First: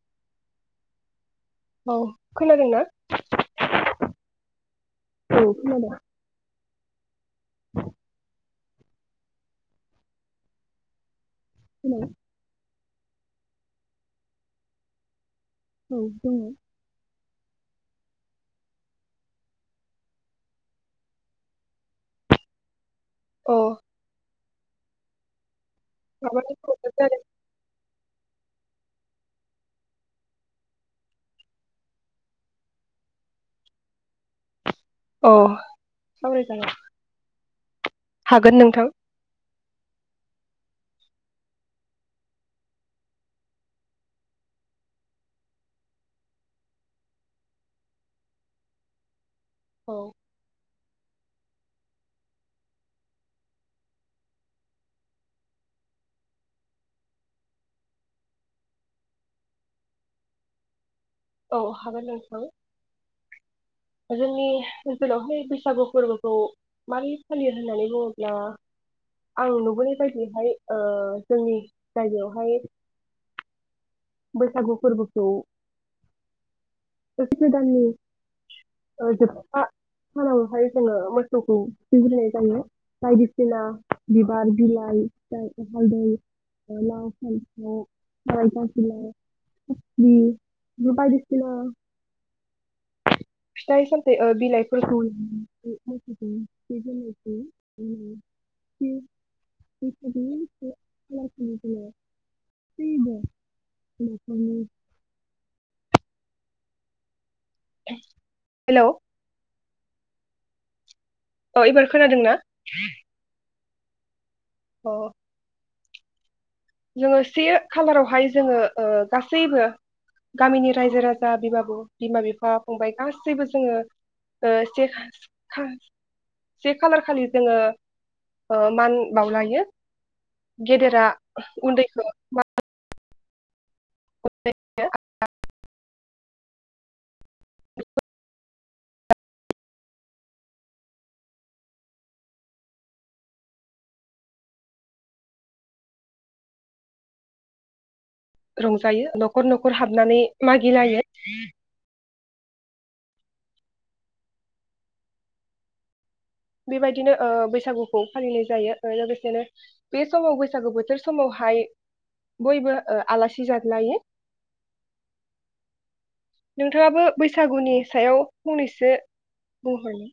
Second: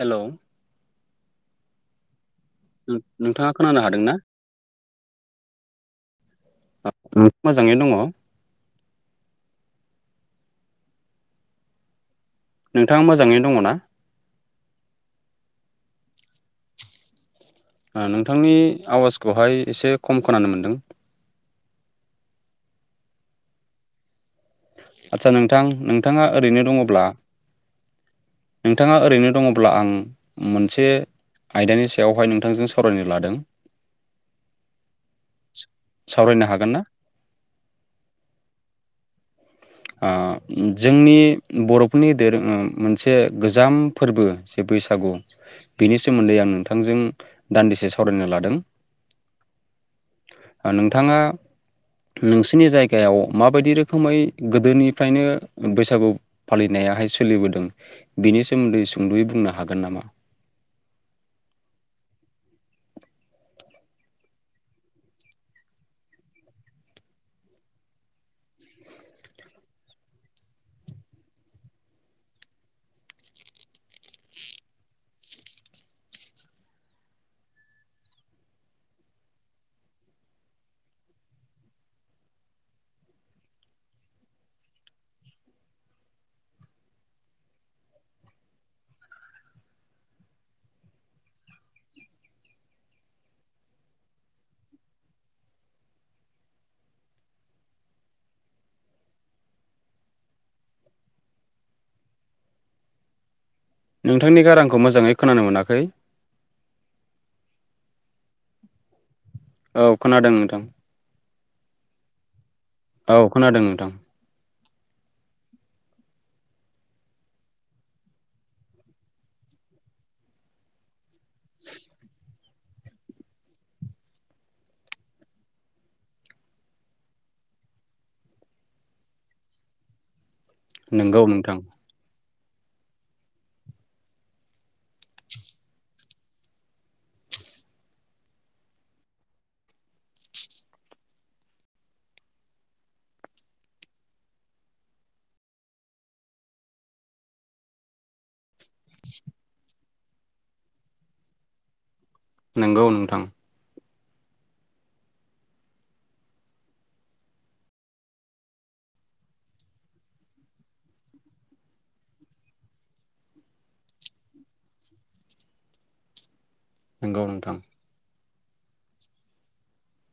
Hello औ खोनादोंना? नों नोंथाङा खोनानो हादोंना? उम खोनादों मोजाङै दङ [unintelligible] नोंथाङा मोजाङैनो दङ ना? औ दं ओ नोंथांनि आवाजखौहाय एसे खम खोनानो मोनदों। औ आतसा नों थां नोंथाङा माबानि ओरैनो प्रब्लेम दङब्ला जादों नोंथाङा ओरैनो दङब्ला आं मोनसे आयदानि सायावहाय नोंथांजों सावरायनो लादों औ सावराय सावरायनो जागोन। हागोन ना हागोन नोंथां ओ जोंनि बर'फोरनि दोरों उम मोनसे गोजाम फोरबो जे बैसागु बिनि सोमोन्दै आं नोंथांजों दान्दिसे सावरायनो लादों औ नोंथाङा नोंसिनि जायगायाव माबायदि रोखोमै गोदोनिफ्रायनो बैसागु फालिनायाहाय सोलिबोदों बिनि सोमोन्दै सुंद'यै बुंनो हागोन नामा? औ हागोन नोंथां जोंनि ओनसोलावहाय बैसागु फोरबोखौ मारै फालियो होन्नानै बुङोब्ला आं नुबोनाय बायदिहाय ओ जोंनि जायगायावहाय बैसागु फोरबोखौ बोस गोदाननि ओ जोबथा सानावहाय जोङो मोसौखौ थुखैग्रोनाय जायो बायदिसिना बिबार बिलाइ ओमफ्राय हालदै ओ लाव फान्थाव ओ बिलाइ बायदिसिना फिथाइ सामथाइ ओ बिलाइफोरखौ नोंथांनि गारांखौ मोजाङै खोनानो मोनाखै [inaudible] हेल' औ खोनादों नोंथां अ एबार खोनादों ना? औ खोनादों। दां अ जोङो से खालारावहाय जोङो ओ गासैबो गामिनि रायजो राजा बिमा बिफा फंबाय गासैबो जोङो ओ से खा खा से खालार खालि जोङो ओ मान बावलायो गेदेरा नोंगौ नोंथां उन्दैखौ [unintelligible] रंजायो न'खर न'खर हाब हाबनानै मागिलायो नंगौ नोंथां बेबायदिनो ओ बैसागुखौ फालिनाय जायो लोगोसेनो बे समाव बैसागु बोथोर समावहाय बयबो ओ आलासि जादलायो नोंथाङाबो नोंगौ नोंथां बैसागुनि सायाव फंनैसो बुंहरनो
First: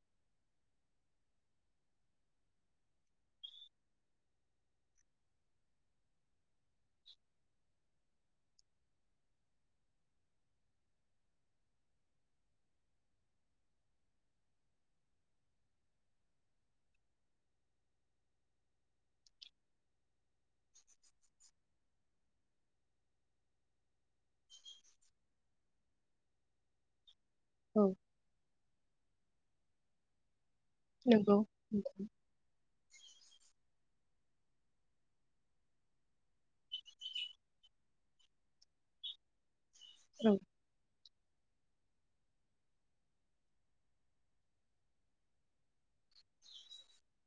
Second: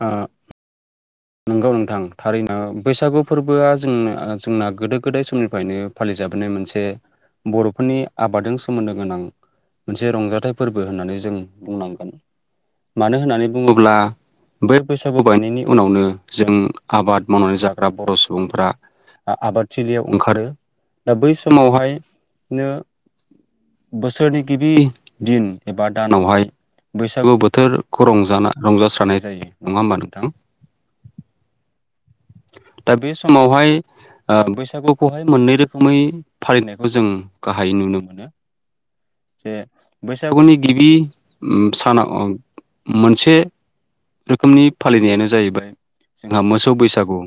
आ नंगौ नोंथां थारैनो बैसागु फोरबोआ जोंनो जोंना गोदो गोदाय समनिफ्रायनो फालिजाबोनाय मोनसे बर'फोरनि आबादजों सोमोन्दो गोनां मोनसे रंजाथाइ फोरबो होननानै जों बुंनांगोन मानो होननानै बुङोब्ला बै बैसागु बायनायनि उनावनो जों आबाद मावनानै जाग्रा बर' सुबुंफोरा आ आबादथिलियाव ओंखारो दा बै समावहायनो बोसोरनि गिबि दिन एबा दानावहाय बैसा सागु औ बोथोरखौ रंजा रंजास्रानाय जायो नङा होमबा नोंथां? नंगौ दा बे समावहाय ओ बैसागुखौहाय मोननै रोखोमै फालिनायखौ जों गाहायै नुनो मोनो जे औ बैसागुनि गिबि ओम सानाव ओम मोनसे रोखोमनि फालिनायानो जाहैबाय जोंहा मोसौ बैसागु गु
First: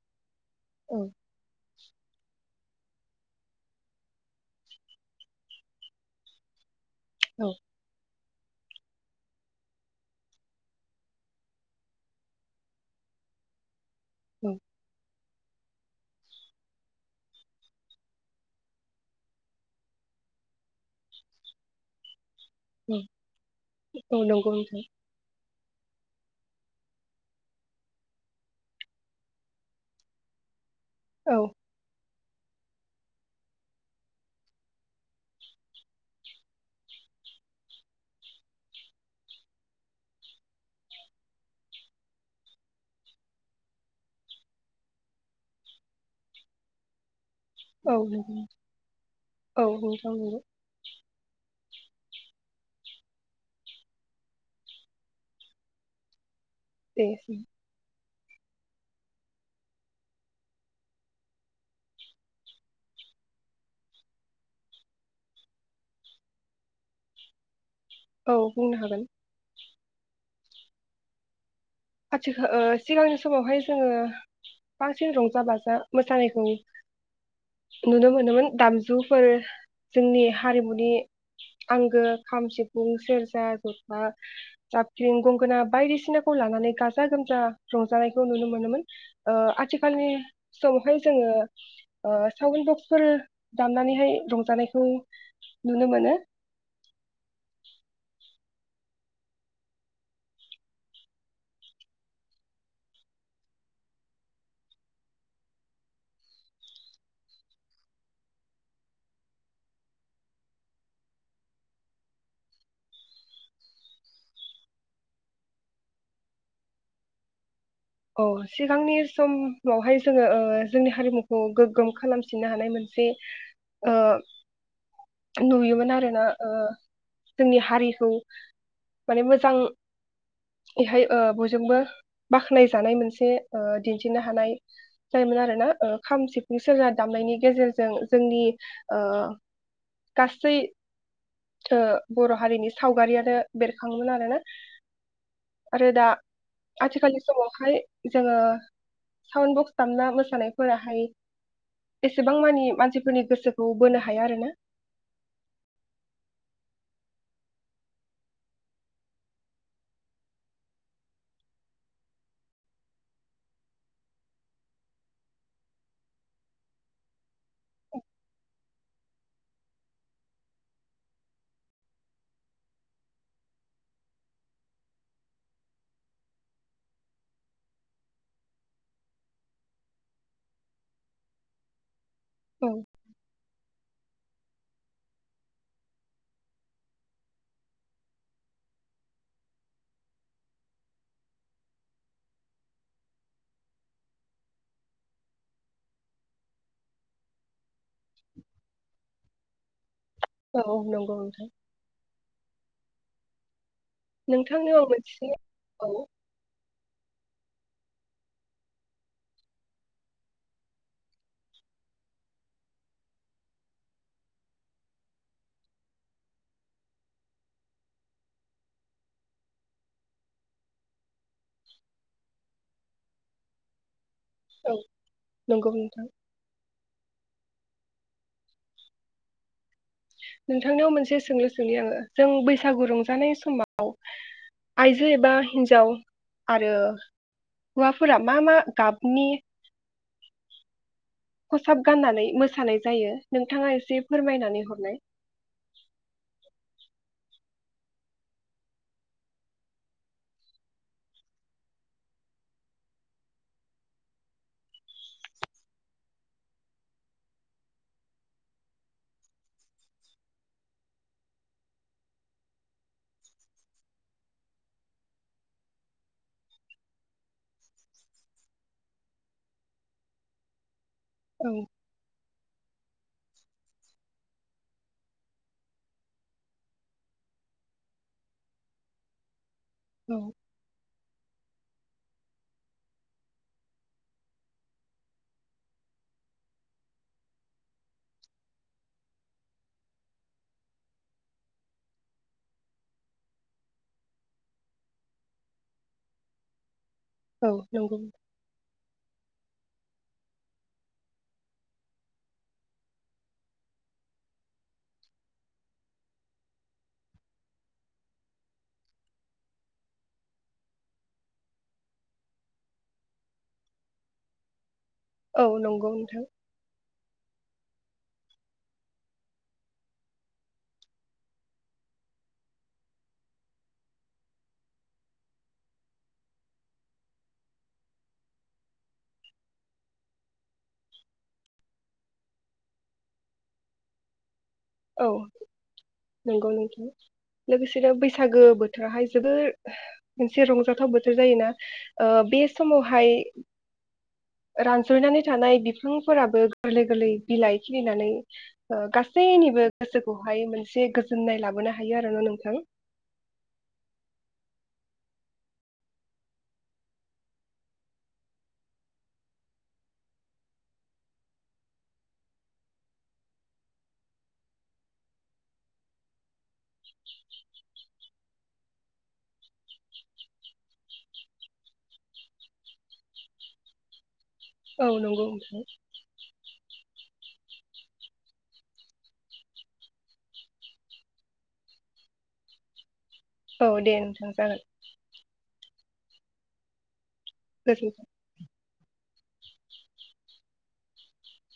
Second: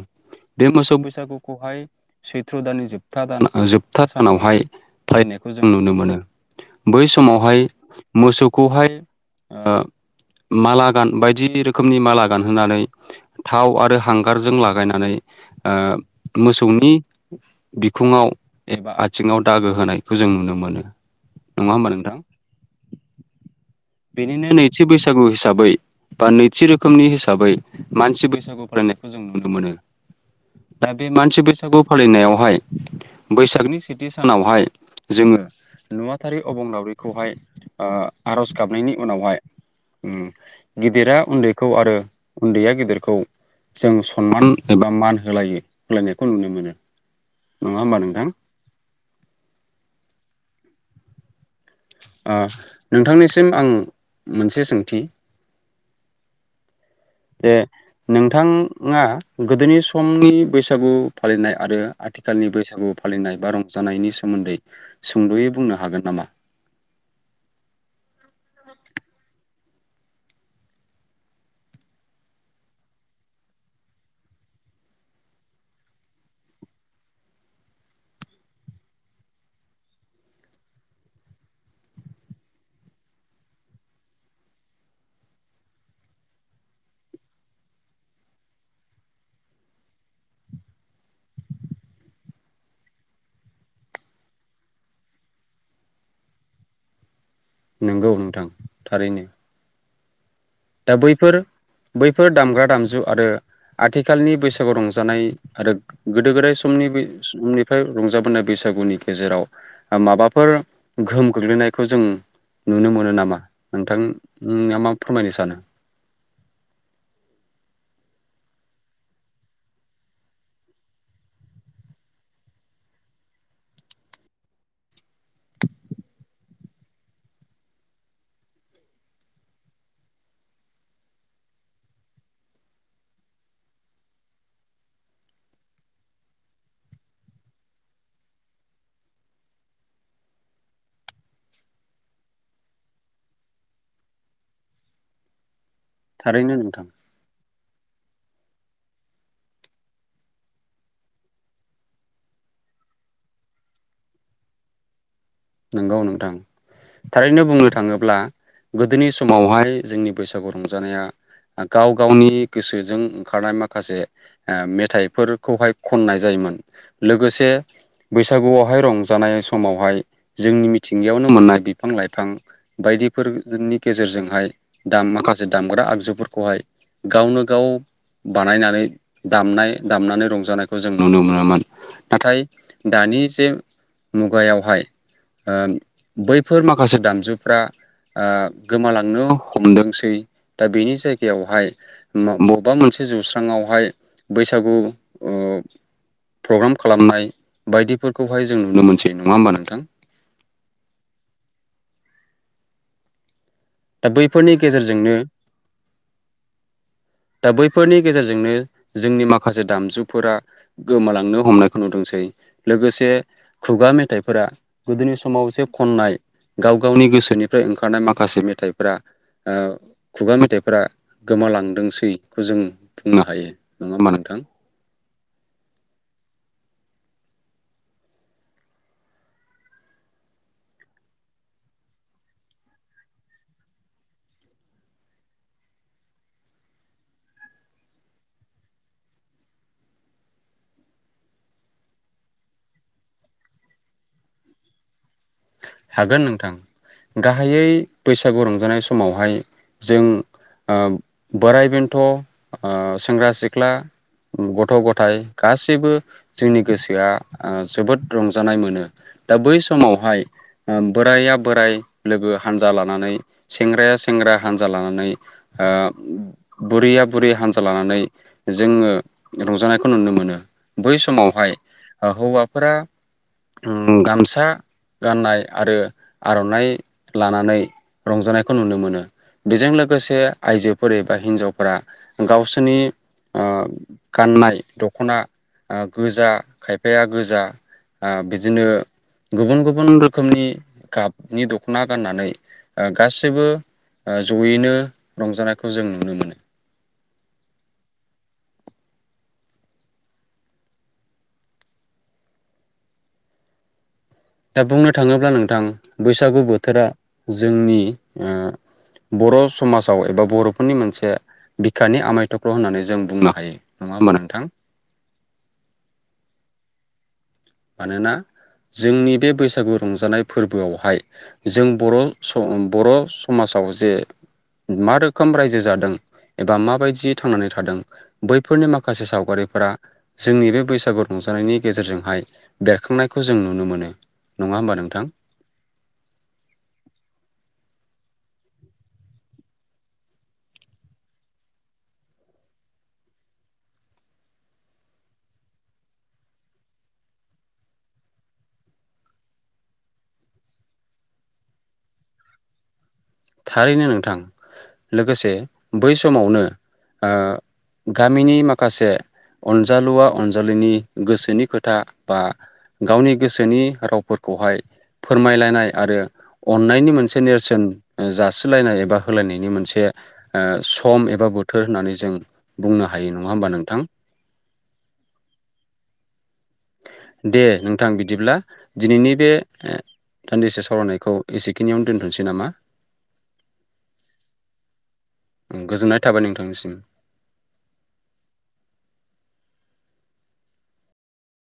बे मोसौ औ बैसागुखौहाय सैथ्र' दाननि जोबथा दान जोबथा सानावहाय थायनायखौ जों नुनो मोनो बै औ समावहाय मोसौखौहाय ओ माला गान बायदि रोखोमनि माला गान होनानै थाव आरो औ हांगारजों ला गायनानै ओ मोसौनि बिखङाव एबा आथिङाव दागो होनायखौ जों नुनो मोनो नङा होमबा नोंथां? [inaudible] औ बेनिनो नंगौ नैथि नोंथां बैसागु हिसाबै बा नैथि रोखोमनि हिसाबै मानसि बैसागु फरायनायखौ जों नु नो मोनो दा बे औ मानसि बैसागु फालिनायाव -हाय बैसागनि सेथि सानावहाय जोङो नुवाथारि अबं लावरिखौहाय आर'ज गाबनायनि उनावहाय उम गिदिरा उन्दैखौ आरो उन्दैया गिदिरखौ जों सनमान एबा मान होलायो होलायनायखौ नुनो मोनो नङा औ होमबा नोंथां नंगौ औ नोंथां नोंगौ ओ नोंथांनिसिम आं मोनसे सोंथि दे ओम जे नोंथाङा गोदोनि समनि बैसागु फालिनाय आरो आथिखालनि बैसागु फालिनाय बा रंजानायनि सोमोन्दै सुंद'यै बुंनो हागोन नामा? औ बुंनो हागोन आथिखा ओ सिगांनि समावहाय जोङो बांसिन रंजा बाजा मोसानायखौ नुनो मोनोमोन दामजुफोर जोंनि हारिमुनि आंगो खाम सिफुं सेरजा जथा जाबख्रिं गंगोना बायदिसिनाखौ लानानै गाजा गोमजा रंजानायखौ नुनो मोनोमोन ओ आथिखालनि समावहाय जोङो ओ सावन् बक्सफोर दामनानैहाय रंजानायखौ नुनो मोनो नंगौ नोंथां थारैनो। दा बैफोर बैफोर दामग्रा दामजु आरो आथिखालनि बैसागु रंजानाय आरो गोदो गोदाय समनि बै समनिफ्राय रंजाबोनाय बैसागुनि गेजेराव माबाफोर गोहोम गोग्लैनायखौ जों नुनो मोनो नामा नोंथां ना मा फोरमायनो सानो। अ सिगांनि समावहाय जोङो ओ जोंनि हारिमुखौ गोग्गोम खालामफिननो हानाय मोनसे ओ नुयोमोन आरोना ओ जोंनि हारिखौ माने मोजां बेहाय बयजोंबो बाख्नाय जानाय मोनसे ओ दिन्थिनो हानाय जायोमोन आरोना ओ खाम सिफुं सेरजा दामनायनि गेजेरजों जोंनि ओ गासै ओ बर' हारिनि सावगारियानो बेरखाङोमोन आरोना आरो दा थारैनो नोंथां आथिखालनि समाव हाय जोङो साउन्ड बक्स दामना मोसानायफोराहाय एसेबां मानि मानसिफोरनि गोसोखौ बोनो हाया आरोना नंगौ नोंथां थारैनो बुंनो थाङोब्ला गोदोनि समावहाय जोंनि बैसागु रंजानाया गाव गावनि गोसोजों ओंखारनाय माखासे आ मेथाइफोरखौहाय खननाय जायोमोन लोगोसे बैसागुआवहाय रंजानाय समावहाय जोंनि मिथिंगायावनो मोननाय बिफां-लाइफां बायदिफोरनि गेजेरजोंहाय दाम माखासे दामग्रा आगजुफोरखौहाय गावनो-गाव बानायनानै दामनाय दामनानै रंजानायखौ जों नुनो मोनोमोन नाथाय औ दानि जे मुगायावहाय ओ बैफोर माखासे दामजुफ्रा आ गोमालांनो हमदोंसै दा बेनि जायगायावहाय मा बबेबा मोनसे जौस्रांआवहाय बैसागु प्रग्राम खालामनाय बायदिफोरखौहाय जों नुनो मोनसै नङा होमबा नोंथां? औ नंगौ नोंथां। दा बैफोरनि नोंथांनो आं गेजेरजोंनो मोनसे औ दा बैफोरनि गेजेरजोंनो जोंनि माखासे दामजुफोरा गोमालांनो हमनायखौ नुदोंसै लोगोसे खुगा मेथाइफोरा गोदोनि समाव जे खननाय गाव-गावनि गोसोनिफ्राय ओंखारनाय माखासे मेथाइफोरा आ खुगा मेथाइफोरा गोमालांदोंसै जों बुंनो हायो नङा होमबा नों औ नंगौ नोंथां नोंथांनियाव मोनसे सोंलु सोंनि आङो जों बैसागु रंजानाय समाव आइजो एबा हिनजाव आरो हौवाफोरा मा मा गाबनि खसाब गाननानै मोसानाय जायो नोंथाङा एसे फोरमायनानै हरनाय। हागोन नोंथां। गाहायै बैसागु रंजानाय समावहाय जों ओ बोराइ-बेन्थ', ओ सेंग्रा-सिख्ला, गथ'-गथाइ गासैबो जोंनि गोसोआ आ जोबोद रंजानाय मोनो दा बै समावहाय बोराया बोराय लोगो हानजा लानानै, सेंग्राया सेंग्रा हानजा लानानै ओ बुरैया बुरै हानजा लानानै जोङो रंजानायखौ नुनो मोनो बै औ समावहाय ओ हौवा फोरा उम गामसा गाननाय आरो आर'नाइ लानानै रंजानायखौ नुनो मोनो बेजों लोगोसे औ आइजोफोर एबा हिनजाव फोरा गावसोरनि ओ गाननाय दख'ना आ गोजा खायफाया गोजा ओ बिदिनो गुबुन गुबुन गुबुन रोखोमनि गाबनि दख'ना गाननानै ओ गासैबो ओ जयैनो रंजानायखौ जों नुनो मोनो औ नंगौ दा बुंनो थाङोब्ला नोंथां बैसागु बोथोरा जोंनि ओ बर' समाजाव एबा बर'फोरनि मोनसे बिखानि आमाय थख्ल' होननानै जों बुंनो हायो नङा होमबा नोंथां? औ नंगौ नोंथां मानोना जोंनि बे बैसागु रंजानाय फोरबोआवहाय जों बर' स बर' समाजाव जे मा रोखोम रायजो जादों एबा माबायदियै थांनानै थादों बैफोरनि माखासे सावगारिफोरा जोंनि बे बैसागु रंजानायनि गेजेरजोंहाय बेरखांनायखौ जों नुनो मोनो। नङा होमबा नोंथां औ नंगौ नोंथां। लोगोसेनो बै सागो बोथोरहाय जोबोर मोनसे रंजाथाव बोथोर जायोना ओ बे समावहाय रानज्रयनानै थानाय बिफांफोराबो गोरलै गोरलै बिलाइ खिलिनानै ओ गासैनिबो गोसोखौहाय मोनसे गोजोननाय लाबोनो हायो आरो ना नोंथां। थारैनो नोंथां लोगोसे बै समावनो ओ गामिनि माखासे अनजालुवा अनजालिनि गोसोनि खोथा बा गावनि गोसोनि रावफोरखौहाय फोरमायलायनाय आरो अन्नायनि मोनसे नेरसोन ओ जासिलायनाय एबा होलायनायनि मोनसे ओ सम एबा बोथोर होननानै जों बुंनो हायो नङा होमबा नोंथां। औ नंगौ नोंथां दे नोंथां बिदिब्ला दिनैनि बे ओ दान्दिसे सावरायनायखौ एसेखिनियावनो दोन्थ'नोसै नामा। औ दे नोंथां जागोन उम गोजोननाय थाबाय नोंथांनिसिम। गोजोनथों